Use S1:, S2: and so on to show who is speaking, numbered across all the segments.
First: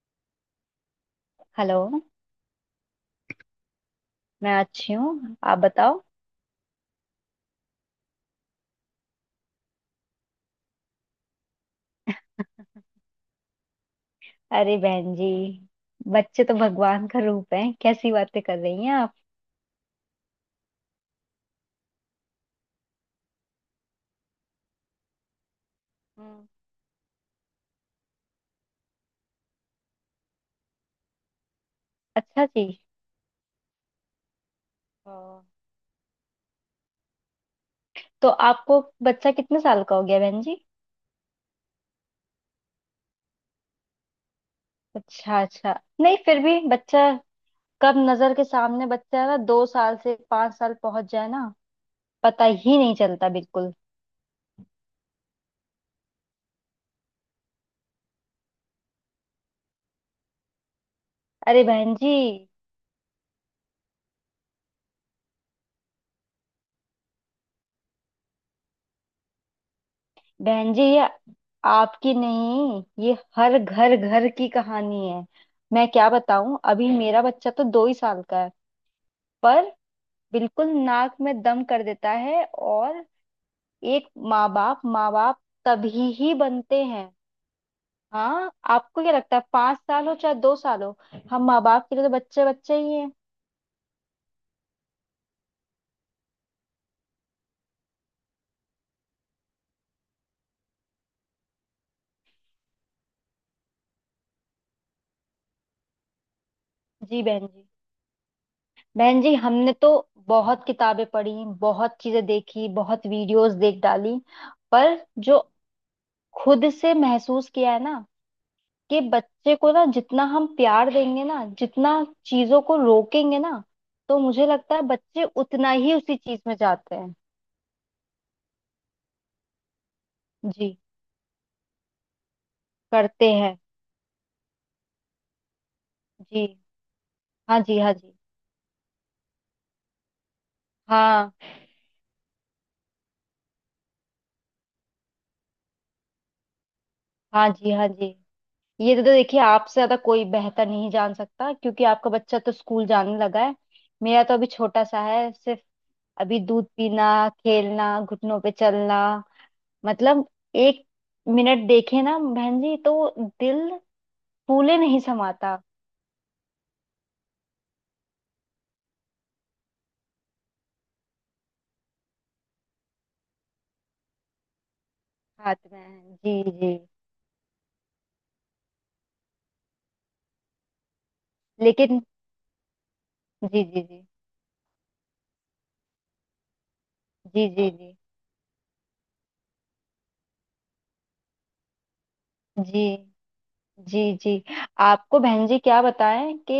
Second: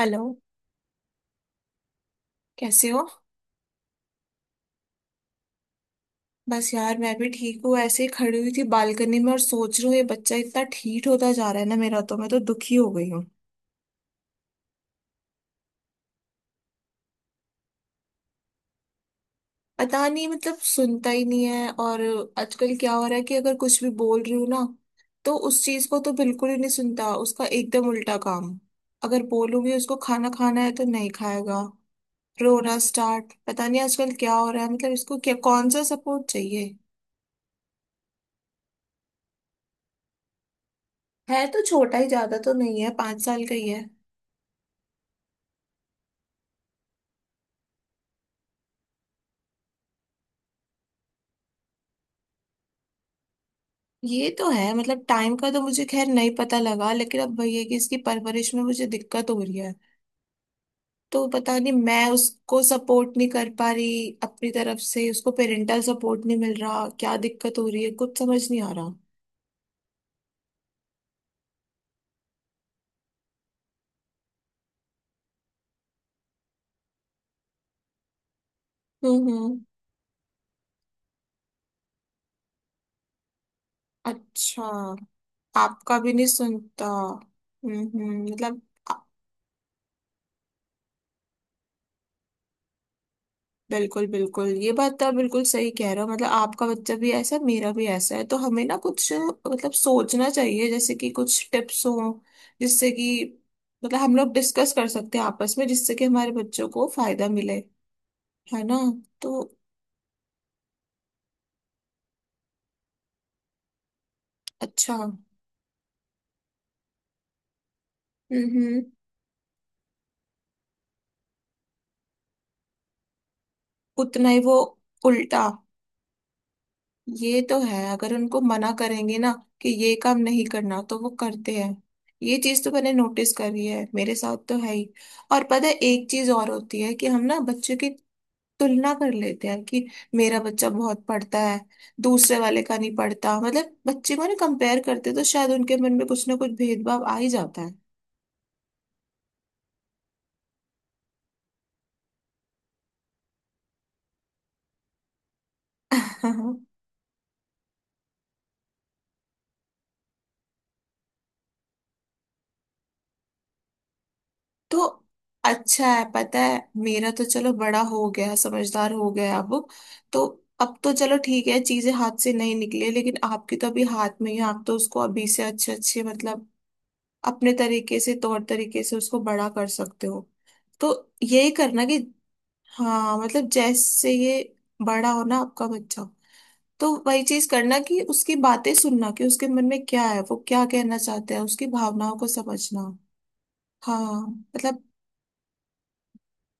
S1: Hello.
S2: Hello.
S1: कैसे हो।
S2: मैं अच्छी हूँ, आप बताओ।
S1: बस यार मैं भी ठीक हूँ, ऐसे ही खड़ी हुई थी बालकनी में और सोच रही हूँ ये बच्चा इतना ठीक होता जा रहा है ना, मेरा तो मैं तो दुखी हो गई हूँ।
S2: अरे बहन जी, बच्चे तो भगवान का रूप है, कैसी बातें कर रही हैं आप।
S1: पता नहीं, मतलब सुनता ही नहीं है। और आजकल क्या हो रहा है कि अगर कुछ भी बोल रही हूँ ना, तो उस चीज को तो
S2: हम्म।
S1: बिल्कुल ही नहीं सुनता, उसका एकदम उल्टा काम। अगर बोलूंगी उसको खाना खाना है तो नहीं खाएगा।
S2: अच्छा जी।
S1: रोना स्टार्ट। पता नहीं आजकल क्या हो रहा है, मतलब इसको क्या
S2: हाँ,
S1: कौन सा सपोर्ट चाहिए।
S2: तो आपको बच्चा कितने साल का हो गया बहन जी?
S1: है तो छोटा ही, ज्यादा तो नहीं है, पांच साल का ही है।
S2: अच्छा अच्छा। नहीं, फिर भी बच्चा कब नजर के सामने बच्चा है ना, दो साल से पांच साल पहुंच जाए ना, पता ही नहीं चलता बिल्कुल।
S1: ये तो है, मतलब टाइम का तो मुझे खैर नहीं पता लगा, लेकिन अब वही है कि इसकी परवरिश में मुझे दिक्कत हो रही है। तो पता
S2: अरे
S1: नहीं
S2: बहन
S1: मैं
S2: जी,
S1: उसको सपोर्ट नहीं कर पा रही अपनी तरफ से, उसको पेरेंटल सपोर्ट नहीं मिल रहा, क्या दिक्कत हो रही है कुछ समझ नहीं आ रहा।
S2: बहन जी ये आपकी नहीं, ये हर घर घर की कहानी है। मैं क्या बताऊं, अभी मेरा बच्चा तो दो ही साल का है,
S1: हम्म।
S2: पर बिल्कुल नाक में दम कर देता है। और एक माँ
S1: अच्छा,
S2: बाप
S1: आपका
S2: तभी
S1: भी नहीं
S2: ही
S1: सुनता।
S2: बनते हैं।
S1: हम्म।
S2: हाँ,
S1: मतलब
S2: आपको क्या लगता है, पांच साल हो चाहे दो साल हो, हम माँ बाप के लिए तो बच्चे बच्चे ही हैं।
S1: बिल्कुल बिल्कुल, ये बात तो आप बिल्कुल सही कह रहे हो। मतलब आपका बच्चा भी ऐसा है, मेरा भी ऐसा है, तो हमें ना कुछ मतलब सोचना चाहिए, जैसे कि कुछ टिप्स हो जिससे कि मतलब हम लोग डिस्कस कर सकते हैं आपस में, जिससे कि हमारे बच्चों को
S2: जी
S1: फायदा
S2: बहन
S1: मिले।
S2: जी,
S1: है ना।
S2: बहन जी
S1: तो
S2: हमने तो बहुत किताबें पढ़ी, बहुत चीजें देखी, बहुत वीडियोस देख डाली,
S1: अच्छा।
S2: पर जो खुद से महसूस किया है ना,
S1: हम्म।
S2: कि बच्चे को ना जितना हम प्यार देंगे ना, जितना चीजों को रोकेंगे ना, तो
S1: उतना ही
S2: मुझे
S1: वो
S2: लगता है बच्चे
S1: उल्टा।
S2: उतना ही उसी चीज में जाते हैं।
S1: ये तो है, अगर उनको मना करेंगे ना कि ये काम नहीं
S2: जी,
S1: करना, तो वो करते हैं। ये चीज तो मैंने
S2: करते
S1: नोटिस
S2: हैं।
S1: करी है, मेरे साथ तो है ही। और पता है एक चीज
S2: जी
S1: और होती है कि हम ना
S2: हाँ
S1: बच्चों
S2: जी,
S1: की
S2: हाँ जी।
S1: तुलना कर लेते हैं कि मेरा बच्चा बहुत
S2: हाँ
S1: पढ़ता है, दूसरे वाले का नहीं पढ़ता, मतलब बच्चे को ना कंपेयर करते हैं, तो शायद उनके मन में कुछ ना कुछ भेदभाव आ ही
S2: हाँ
S1: जाता
S2: जी, हाँ जी, ये तो देखिए आपसे ज्यादा कोई बेहतर नहीं जान सकता, क्योंकि आपका बच्चा तो स्कूल जाने लगा है। मेरा तो अभी छोटा सा है, सिर्फ
S1: है।
S2: अभी दूध पीना, खेलना, घुटनों पे चलना, मतलब एक मिनट देखे ना बहन जी, तो दिल फूले
S1: तो
S2: नहीं समाता।
S1: अच्छा है, पता है, मेरा तो चलो बड़ा हो गया, समझदार हो गया अब। तो अब तो चलो ठीक है, चीजें हाथ से नहीं निकले, लेकिन आपकी तो अभी हाथ में ही है, आप तो उसको अभी से
S2: हाथ
S1: अच्छे अच्छे,
S2: में, जी
S1: मतलब
S2: जी।
S1: अपने तरीके से, तौर तरीके से उसको बड़ा कर सकते हो। तो यही करना कि
S2: लेकिन
S1: हाँ, मतलब
S2: जी जी जी
S1: जैसे ये बड़ा हो ना आपका बच्चा, तो वही चीज
S2: जी, जी
S1: करना
S2: जी
S1: कि उसकी बातें सुनना कि उसके मन में क्या है, वो क्या कहना चाहता है, उसकी भावनाओं को समझना।
S2: जी जी
S1: हाँ
S2: जी।
S1: मतलब।
S2: आपको बहन जी क्या बताएं कि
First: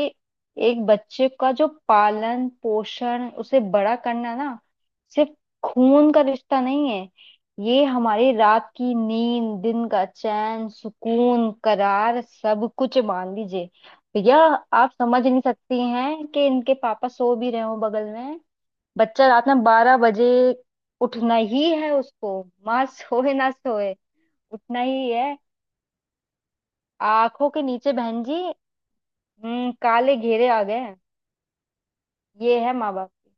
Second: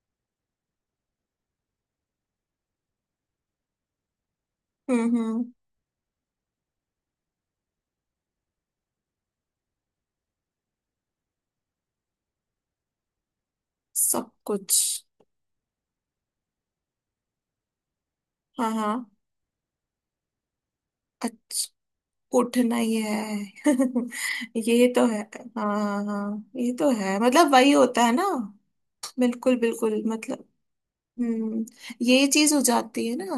S2: एक बच्चे का जो पालन पोषण, उसे बड़ा करना ना, सिर्फ
S1: हम्म।
S2: खून का रिश्ता नहीं है, ये हमारी रात की नींद, दिन का चैन, सुकून, करार, सब कुछ मान लीजिए
S1: सब
S2: भैया।
S1: कुछ।
S2: आप समझ नहीं सकती हैं कि इनके पापा सो भी रहे हो बगल में,
S1: हाँ हाँ।
S2: बच्चा रात में बारह बजे उठना ही
S1: अच्छा,
S2: है उसको।
S1: उठना
S2: माँ
S1: ही है।
S2: सोए ना सोए, उठना
S1: ये तो
S2: ही
S1: है।
S2: है।
S1: हाँ हाँ हाँ, ये तो है,
S2: आंखों
S1: मतलब
S2: के
S1: वही
S2: नीचे
S1: होता है
S2: बहन
S1: ना।
S2: जी,
S1: बिल्कुल
S2: हम्म,
S1: बिल्कुल,
S2: काले
S1: मतलब
S2: घेरे आ गए हैं।
S1: हम्म ये चीज
S2: ये
S1: हो
S2: है माँ
S1: जाती
S2: बाप
S1: है
S2: की।
S1: ना।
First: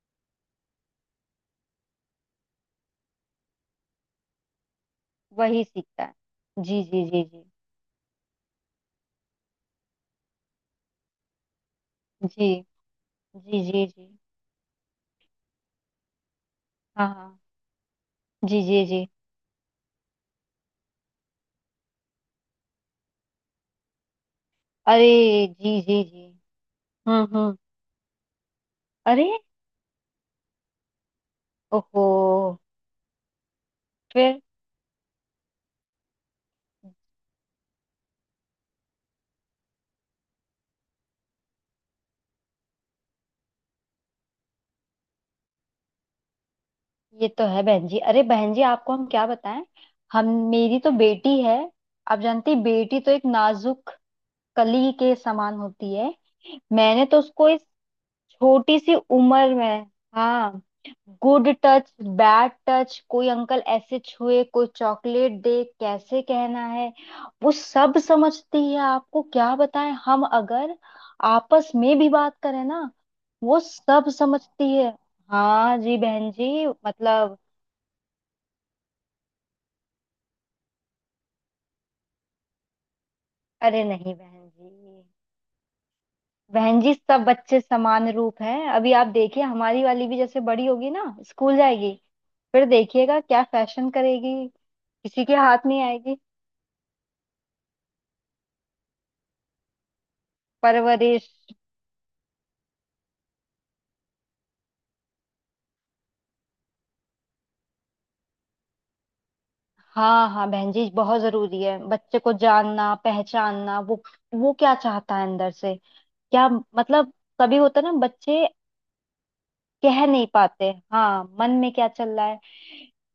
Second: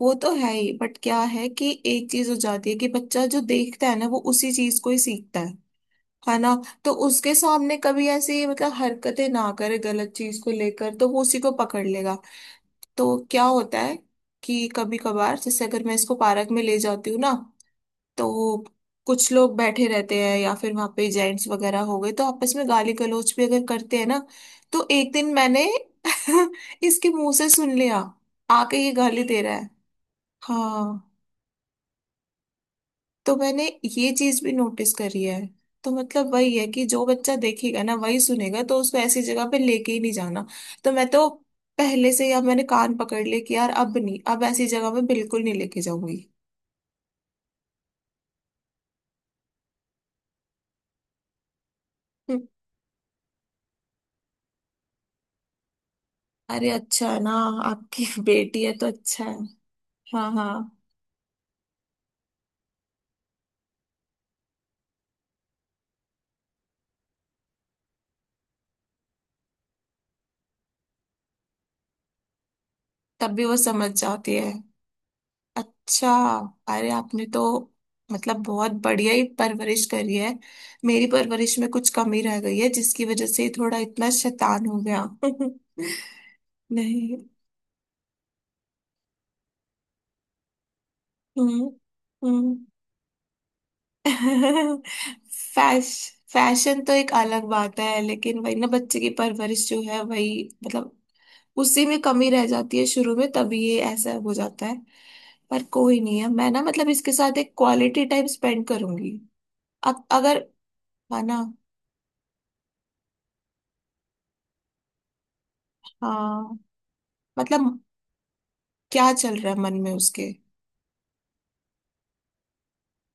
S1: वो तो है ही, बट क्या है कि एक चीज हो जाती है कि बच्चा जो देखता है ना, वो उसी चीज को ही सीखता है।
S2: वही सीखता है।
S1: है ना।
S2: जी
S1: तो
S2: जी जी
S1: उसके
S2: जी,
S1: सामने कभी ऐसी मतलब हरकतें ना करे गलत चीज को लेकर, तो वो उसी को पकड़ लेगा।
S2: जी
S1: तो क्या
S2: जी
S1: होता
S2: जी
S1: है
S2: जी।
S1: कि कभी कभार जैसे अगर मैं इसको पार्क में ले
S2: हाँ
S1: जाती हूँ ना,
S2: हाँ,
S1: तो
S2: जी जी जी।
S1: कुछ लोग बैठे रहते हैं, या फिर वहां पे जेंट्स वगैरह हो गए तो आपस में गाली गलौज भी अगर करते हैं ना, तो
S2: अरे,
S1: एक दिन मैंने
S2: जी जी जी।
S1: इसके मुंह से
S2: हम्म।
S1: सुन लिया, आके ये गाली
S2: अरे,
S1: दे रहा है। हाँ,
S2: ओहो।
S1: तो मैंने ये
S2: फिर,
S1: चीज भी नोटिस करी है। तो मतलब वही है कि जो बच्चा देखेगा ना वही सुनेगा, तो उसको ऐसी जगह पे लेके ही नहीं जाना। तो मैं तो पहले से ही अब मैंने कान पकड़ लिए कि यार अब नहीं, अब ऐसी जगह पे बिल्कुल नहीं लेके जाऊंगी।
S2: ये तो है बहन जी। अरे बहन जी, आपको हम क्या बताएं, हम मेरी तो बेटी है, आप
S1: हम्म।
S2: जानती बेटी तो एक नाजुक कली के समान होती है।
S1: अरे
S2: मैंने
S1: अच्छा
S2: तो
S1: है ना,
S2: उसको इस
S1: आपकी बेटी है
S2: छोटी
S1: तो
S2: सी
S1: अच्छा है।
S2: उम्र में
S1: हाँ हाँ।
S2: हाँ गुड टच बैड टच, कोई अंकल ऐसे छुए, कोई चॉकलेट दे, कैसे कहना है, वो सब समझती है। आपको क्या बताएं, हम अगर आपस में भी बात करें ना,
S1: तब भी वो
S2: वो
S1: समझ
S2: सब
S1: जाती है।
S2: समझती है। हाँ जी
S1: अच्छा,
S2: बहन जी,
S1: अरे आपने
S2: मतलब
S1: तो मतलब बहुत बढ़िया ही परवरिश करी है। मेरी परवरिश में कुछ कमी रह गई है जिसकी वजह से ये थोड़ा
S2: अरे
S1: इतना
S2: नहीं बहन
S1: शैतान हो गया।
S2: जी, बहन जी
S1: नहीं।
S2: सब बच्चे समान रूप हैं। अभी आप देखिए, हमारी वाली भी जैसे बड़ी होगी ना, स्कूल
S1: हम्म
S2: जाएगी,
S1: हम्म।
S2: फिर देखिएगा क्या फैशन करेगी, किसी के हाथ नहीं
S1: फैश
S2: आएगी।
S1: फैशन तो एक अलग बात है, लेकिन वही ना बच्चे की परवरिश जो है वही, मतलब
S2: परवरिश
S1: उसी में कमी रह जाती है शुरू में, तभी ये ऐसा हो जाता है। पर कोई नहीं है, मैं ना मतलब इसके साथ एक क्वालिटी टाइम स्पेंड करूंगी। अब
S2: हाँ,
S1: अगर
S2: हाँ बहन जी, बहुत
S1: है ना।
S2: जरूरी है बच्चे को जानना पहचानना, वो क्या चाहता है अंदर से, क्या
S1: हाँ
S2: मतलब, कभी
S1: मतलब
S2: होता है ना बच्चे
S1: क्या चल रहा है मन में
S2: कह नहीं
S1: उसके।
S2: पाते, हाँ मन में क्या चल रहा है,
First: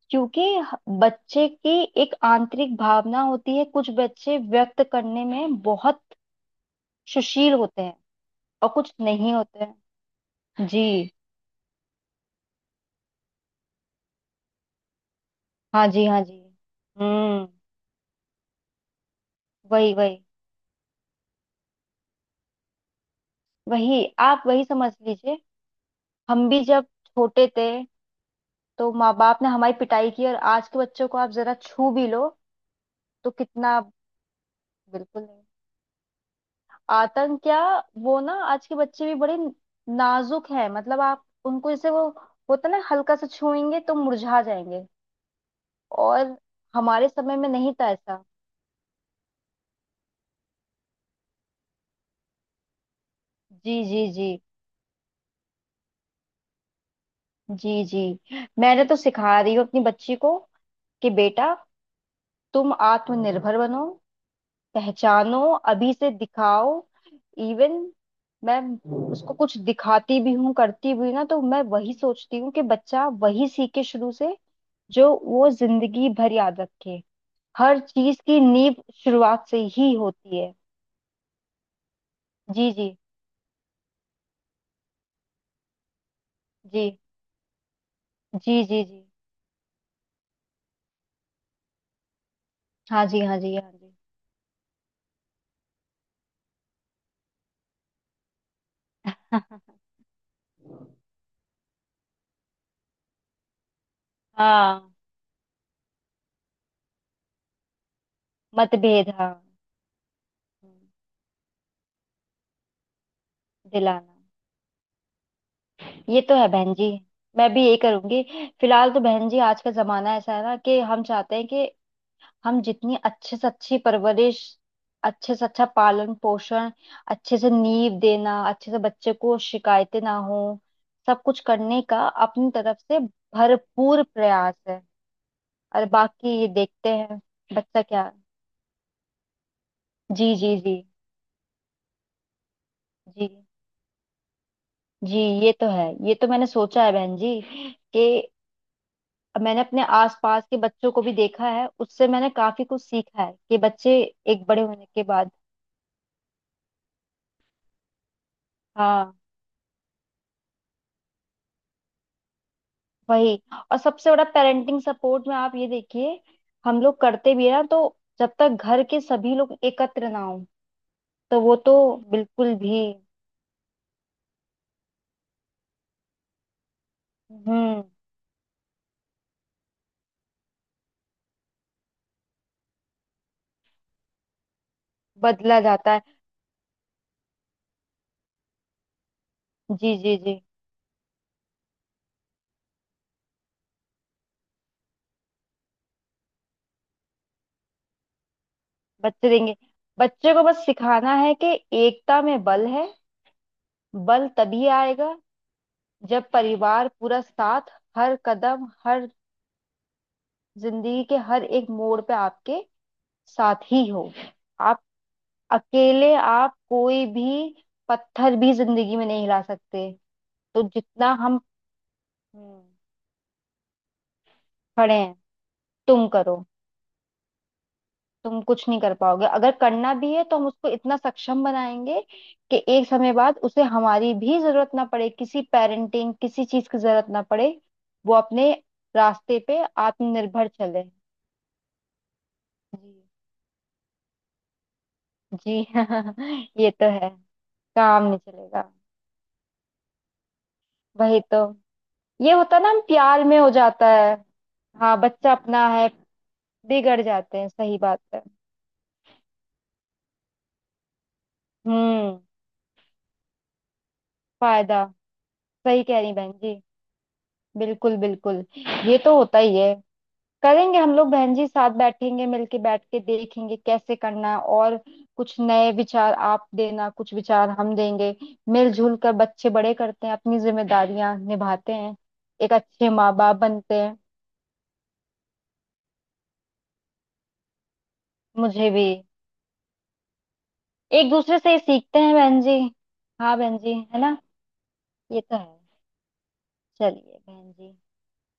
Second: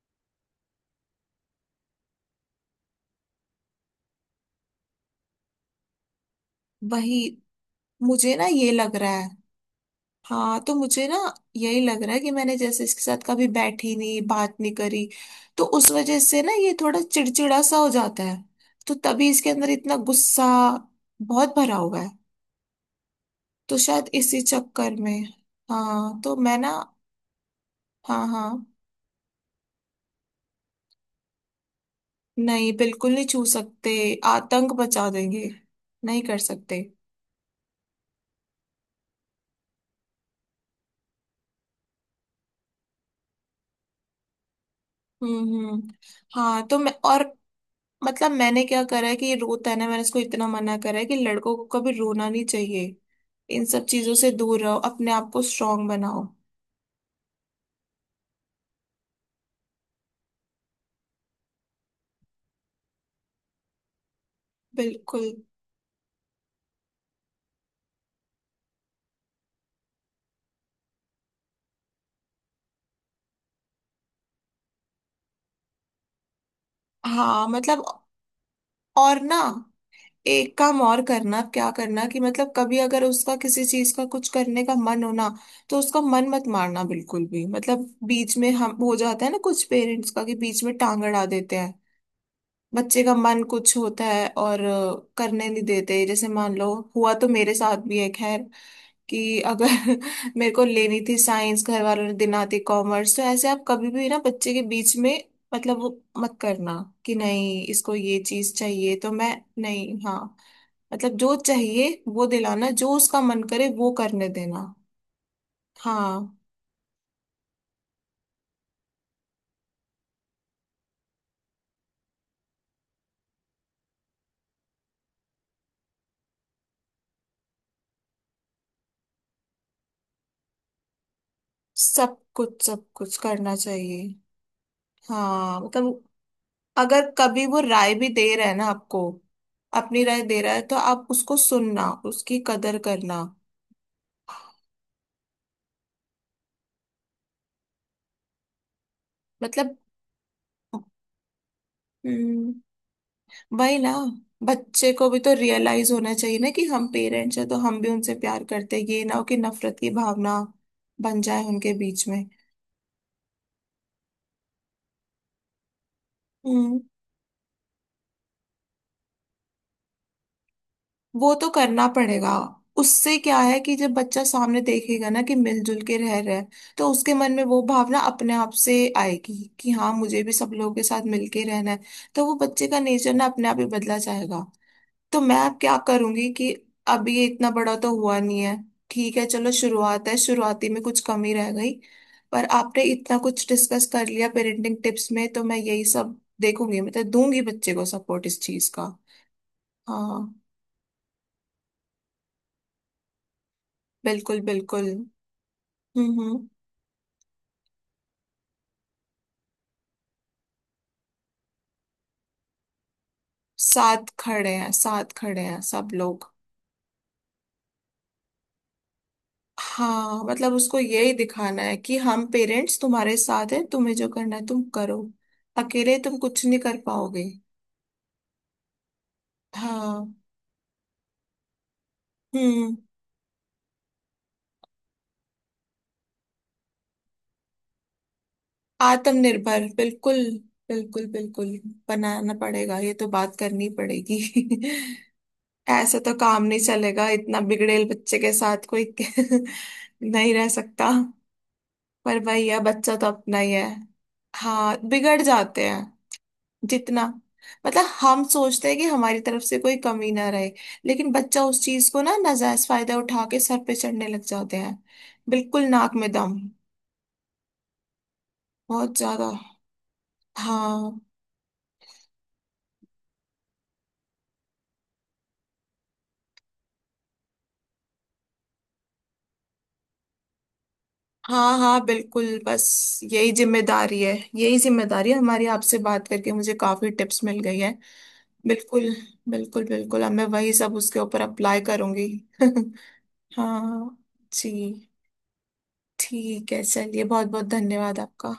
S2: क्योंकि बच्चे की एक आंतरिक भावना होती है। कुछ बच्चे व्यक्त करने में बहुत
S1: वही,
S2: सुशील होते हैं,
S1: मुझे ना
S2: और
S1: ये
S2: कुछ
S1: लग रहा है।
S2: नहीं होते हैं।
S1: हाँ तो
S2: जी
S1: मुझे ना यही लग रहा है कि मैंने जैसे इसके साथ कभी बैठी नहीं, बात नहीं करी, तो
S2: हाँ
S1: उस
S2: जी,
S1: वजह
S2: हाँ जी।
S1: से ना ये थोड़ा
S2: हम्म।
S1: चिड़चिड़ा सा हो जाता है। तो तभी इसके अंदर
S2: वही
S1: इतना
S2: वही,
S1: गुस्सा बहुत भरा हुआ है। तो
S2: वही
S1: शायद इसी
S2: आप, वही समझ
S1: चक्कर में।
S2: लीजिए।
S1: हाँ तो
S2: हम
S1: मैं
S2: भी
S1: ना।
S2: जब छोटे थे,
S1: हाँ हाँ।
S2: तो माँ बाप ने हमारी पिटाई की, और आज के बच्चों को आप जरा छू भी लो
S1: नहीं बिल्कुल, नहीं
S2: तो
S1: छू
S2: कितना,
S1: सकते, आतंक बचा
S2: बिल्कुल नहीं।
S1: देंगे। नहीं कर सकते।
S2: आतंक क्या, वो ना आज के बच्चे भी बड़े नाजुक हैं, मतलब आप उनको जैसे वो होता ना, हल्का सा छूएंगे तो मुरझा जाएंगे।
S1: हम्म हम्म।
S2: और
S1: हाँ तो मैं,
S2: हमारे
S1: और
S2: समय में नहीं था ऐसा।
S1: मतलब मैंने क्या करा है कि ये रोता है ना, मैंने इसको इतना मना करा है कि लड़कों को कभी रोना नहीं चाहिए, इन
S2: जी
S1: सब
S2: जी
S1: चीजों
S2: जी,
S1: से दूर रहो, अपने आप को स्ट्रांग बनाओ।
S2: जी जी। मैंने तो सिखा रही हूँ अपनी बच्ची को कि बेटा, तुम आत्मनिर्भर बनो,
S1: बिल्कुल।
S2: पहचानो, अभी से दिखाओ। इवन मैं उसको कुछ दिखाती भी हूँ, करती भी हूँ ना, तो मैं वही सोचती हूँ कि बच्चा वही सीखे शुरू से, जो वो जिंदगी भर याद रखे।
S1: हाँ
S2: हर
S1: मतलब
S2: चीज की नींव
S1: और ना
S2: शुरुआत से ही होती है।
S1: एक काम और करना, क्या करना कि मतलब
S2: जी
S1: कभी
S2: जी
S1: अगर उसका किसी चीज का कुछ करने का मन हो ना, तो उसका मन मत मारना
S2: जी,
S1: बिल्कुल भी। मतलब बीच में,
S2: जी
S1: हम
S2: जी
S1: हो
S2: जी।
S1: जाता है ना कुछ पेरेंट्स का कि बीच में टांग अड़ा देते हैं, बच्चे
S2: हाँ
S1: का
S2: जी, हाँ
S1: मन
S2: जी, हाँ
S1: कुछ
S2: जी।
S1: होता है और करने नहीं देते, जैसे मान लो हुआ तो मेरे साथ भी है खैर कि अगर मेरे को लेनी थी साइंस, घर वालों ने दिलाती कॉमर्स, तो ऐसे आप कभी भी ना बच्चे के
S2: हाँ,
S1: बीच में, मतलब वो मत करना कि नहीं इसको ये चीज चाहिए,
S2: मतभेद
S1: तो
S2: हाँ।
S1: मैं नहीं। हाँ
S2: हम्म।
S1: मतलब जो चाहिए वो दिलाना, जो उसका मन करे वो
S2: दिलाना,
S1: करने देना।
S2: ये तो
S1: हाँ,
S2: है बहन जी, मैं भी यही करूंगी। फिलहाल तो बहन जी आज का जमाना ऐसा है ना, कि हम चाहते हैं कि हम जितनी अच्छे से अच्छी परवरिश, अच्छे से अच्छा पालन पोषण, अच्छे से नींव देना, अच्छे से बच्चे को शिकायतें ना हो, सब कुछ करने का
S1: सब
S2: अपनी
S1: कुछ,
S2: तरफ
S1: सब
S2: से
S1: कुछ करना चाहिए।
S2: भरपूर प्रयास है,
S1: हाँ
S2: और
S1: मतलब
S2: बाकी ये देखते
S1: अगर
S2: हैं
S1: कभी वो
S2: बच्चा
S1: राय भी
S2: क्या।
S1: दे रहा है ना आपको, अपनी राय
S2: जी
S1: दे रहा
S2: जी
S1: है, तो
S2: जी,
S1: आप उसको सुनना, उसकी कदर करना।
S2: जी जी। ये तो है, ये तो मैंने सोचा है बहन जी, कि मैंने
S1: मतलब
S2: अपने आसपास के बच्चों को भी देखा है, उससे मैंने
S1: हम्म,
S2: काफी कुछ सीखा है कि
S1: वही ना,
S2: बच्चे एक बड़े होने
S1: बच्चे
S2: के
S1: को भी
S2: बाद,
S1: तो रियलाइज होना चाहिए ना कि हम पेरेंट्स हैं तो हम भी उनसे प्यार करते हैं, ये ना
S2: हाँ
S1: हो कि नफरत की भावना बन जाए उनके बीच में।
S2: वही। और सबसे बड़ा पेरेंटिंग सपोर्ट में आप ये देखिए,
S1: हम्म।
S2: हम लोग करते भी है ना तो, जब तक घर के सभी लोग एकत्र ना हो
S1: वो
S2: तो,
S1: तो
S2: वो तो
S1: करना पड़ेगा।
S2: बिल्कुल भी।
S1: उससे क्या है कि जब बच्चा सामने देखेगा ना कि मिलजुल के रह रहे हैं, तो उसके मन में वो
S2: हम्म,
S1: भावना अपने आप से आएगी कि हाँ मुझे भी सब लोगों के साथ मिलके रहना है। तो वो बच्चे का नेचर ना अपने आप ही बदला जाएगा। तो मैं अब
S2: बदला
S1: क्या
S2: जाता है।
S1: करूंगी कि अब ये इतना बड़ा तो हुआ नहीं है, ठीक है चलो
S2: जी
S1: शुरुआत
S2: जी
S1: है,
S2: जी।
S1: शुरुआती में कुछ कमी रह गई, पर आपने इतना कुछ डिस्कस कर लिया पेरेंटिंग टिप्स में, तो मैं यही सब देखूंगी, मतलब दूंगी बच्चे को सपोर्ट इस चीज का।
S2: बच्चे देंगे, बच्चे
S1: हाँ।
S2: को बस सिखाना है कि एकता में बल है। बल
S1: बिल्कुल
S2: तभी
S1: बिल्कुल।
S2: आएगा जब
S1: हम्म।
S2: परिवार पूरा साथ, हर कदम, हर जिंदगी के हर एक मोड़ पे आपके साथ ही
S1: साथ
S2: हो।
S1: खड़े हैं,
S2: आप
S1: साथ खड़े हैं सब
S2: अकेले
S1: लोग।
S2: आप कोई भी पत्थर भी जिंदगी में नहीं हिला सकते।
S1: हाँ मतलब
S2: तो
S1: उसको
S2: जितना
S1: यही
S2: हम,
S1: दिखाना है कि हम
S2: हम्म,
S1: पेरेंट्स तुम्हारे साथ हैं, तुम्हें जो करना है तुम
S2: खड़े
S1: करो,
S2: हैं,
S1: अकेले
S2: तुम
S1: तुम
S2: करो।
S1: कुछ नहीं कर पाओगे।
S2: तुम कुछ नहीं कर पाओगे, अगर करना भी
S1: हाँ।
S2: है तो हम उसको इतना सक्षम बनाएंगे कि
S1: हम्म।
S2: एक समय बाद उसे हमारी भी जरूरत ना पड़े, किसी पेरेंटिंग किसी चीज की जरूरत ना पड़े, वो अपने रास्ते पे
S1: आत्मनिर्भर बिल्कुल।
S2: आत्मनिर्भर चले।
S1: बिल्कुल बिल्कुल, बनाना पड़ेगा, ये तो
S2: जी
S1: बात करनी पड़ेगी।
S2: जी।
S1: ऐसे तो काम नहीं
S2: ये तो
S1: चलेगा
S2: है,
S1: इतना बिगड़ेल
S2: काम नहीं
S1: बच्चे के
S2: चलेगा।
S1: साथ कोई नहीं रह सकता।
S2: वही तो,
S1: पर
S2: ये
S1: वही
S2: होता
S1: है,
S2: है ना, हम
S1: बच्चा तो
S2: प्यार
S1: अपना
S2: में हो
S1: ही है।
S2: जाता है।
S1: हाँ,
S2: हाँ
S1: बिगड़
S2: बच्चा अपना
S1: जाते हैं
S2: है, बिगड़
S1: जितना,
S2: जाते हैं, सही
S1: मतलब
S2: बात है।
S1: हम सोचते हैं कि हमारी तरफ से कोई कमी ना रहे, लेकिन बच्चा उस चीज को ना
S2: हम्म,
S1: नाजायज फायदा उठा के सर पे चढ़ने लग जाते हैं,
S2: फायदा,
S1: बिल्कुल
S2: सही
S1: नाक
S2: कह
S1: में
S2: रही बहन
S1: दम,
S2: जी, बिल्कुल बिल्कुल,
S1: बहुत
S2: ये तो
S1: ज्यादा।
S2: होता ही है। करेंगे हम
S1: हाँ
S2: लोग बहन जी, साथ बैठेंगे, मिलके बैठ के देखेंगे कैसे करना है, और कुछ नए विचार आप देना, कुछ विचार हम देंगे। मिलजुल कर बच्चे बड़े करते हैं, अपनी जिम्मेदारियां
S1: हाँ
S2: निभाते
S1: हाँ
S2: हैं,
S1: बिल्कुल,
S2: एक अच्छे
S1: बस
S2: माँ
S1: यही
S2: बाप बनते हैं।
S1: जिम्मेदारी है, यही जिम्मेदारी है हमारी, आपसे बात करके मुझे काफी टिप्स मिल गई है।
S2: मुझे भी
S1: बिल्कुल, बिल्कुल बिल्कुल, अब मैं वही सब उसके
S2: एक
S1: ऊपर
S2: दूसरे से
S1: अप्लाई
S2: सीखते
S1: करूंगी।
S2: हैं बहन जी, हाँ बहन जी,
S1: हाँ।
S2: है ना,
S1: जी।
S2: ये तो है।
S1: ठीक है, चलिए,
S2: चलिए
S1: बहुत बहुत
S2: बहन जी,
S1: धन्यवाद आपका।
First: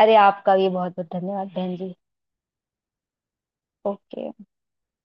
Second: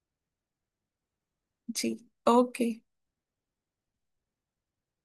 S2: अरे आपका भी बहुत बहुत धन्यवाद बहन
S1: जी।
S2: जी।
S1: ओके।
S2: ओके।